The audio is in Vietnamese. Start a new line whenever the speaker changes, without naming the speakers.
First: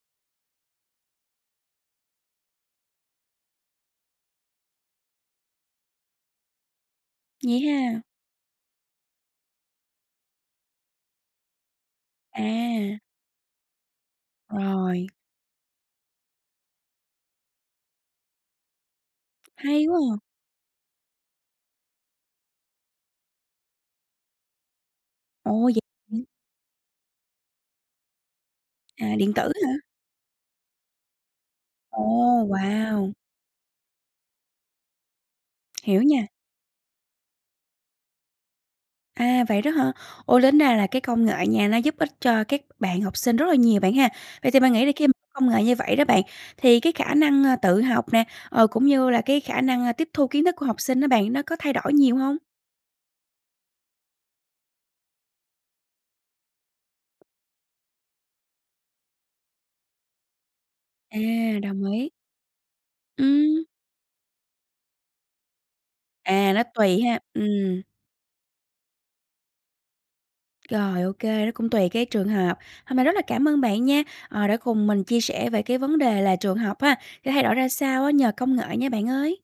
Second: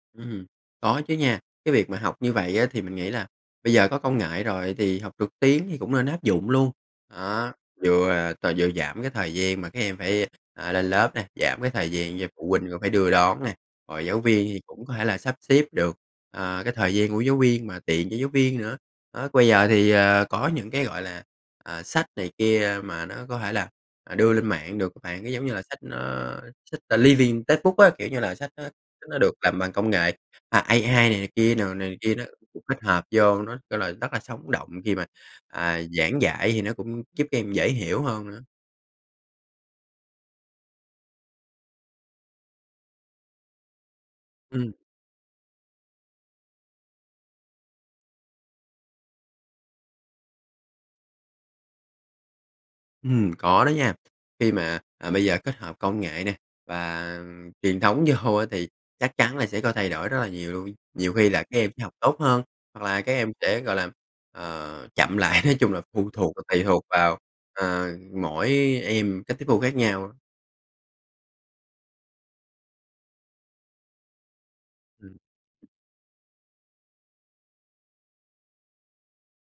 Ưm hưm, có chứ nha. Cái việc mà học như vậy á, thì mình nghĩ là bây giờ có công nghệ rồi thì học trực tuyến thì cũng nên áp dụng luôn. Đó,
Vậy ha.
vừa là t vừa giảm cái thời gian mà các em phải, ờ, lên lớp nè, giảm cái thời gian cho phụ huynh coi phải
À.
đưa đón nè, rồi giáo viên thì cũng có thể
Rồi.
là sắp xếp được, à, cái thời gian của giáo viên mà tiện cho giáo viên nữa. Đó, bây giờ
Hay
thì,
quá à.
ờ, có những cái, gọi là, à, sách này kia mà nó có thể là, à, đưa lên mạng được á bạn. Nó giống như
Ồ,
là sách,
vậy hả?
ơ, sách, ờ, living textbook á, kiểu như là sách nó
À,
sách nó được
điện tử
làm bằng
hả?
công nghệ, à, AI này này kia n này này
Ồ.
kia đó, tích hợp
Wow!
vô, nó kêu là rất là sống động, khi mà, à,
Hiểu
giảng
nha.
dạy thì nó cũng giúp em dễ hiểu hơn nữa.
À, vậy đó hả? Ô, tính ra là cái công nghệ nha, nó giúp ích cho các bạn học sinh rất là nhiều, bạn ha. Vậy thì
Ừm.
bạn nghĩ là khi công nghệ như vậy đó bạn, thì cái khả năng, ơ, tự học nè, ờ, cũng như là cái khả năng, ơ, tiếp thu kiến thức của học sinh đó bạn, nó có thay đổi nhiều hông?
Ừm, có đó nha. Khi mà, à, bây giờ kết hợp công nghệ nè và truyền thống vô á, thì chắc chắn là sẽ có thay đổi rất là nhiều luôn. Nhiều
À,
khi là các em sẽ
đồng
học
ý.
tốt hơn, hoặc là các em sẽ,
Ừm.
gọi là, ờ, chậm lại, nói chung là phụ thuộc và
À,
tùy
nó
thuộc
tùy
vào,
ha. Ừm.
ờ, mỗi em cách tiếp thu khác nhau.
Rồi, OK, nó cũng tùy cái trường hợp. Hôm nay rất là cảm ơn bạn nha, ờ, đã cùng mình
Ừm.
chia sẻ về cái vấn đề là trường học ha, sẽ thay đổi ra sao á, nhờ công nghệ nha, bạn ơi.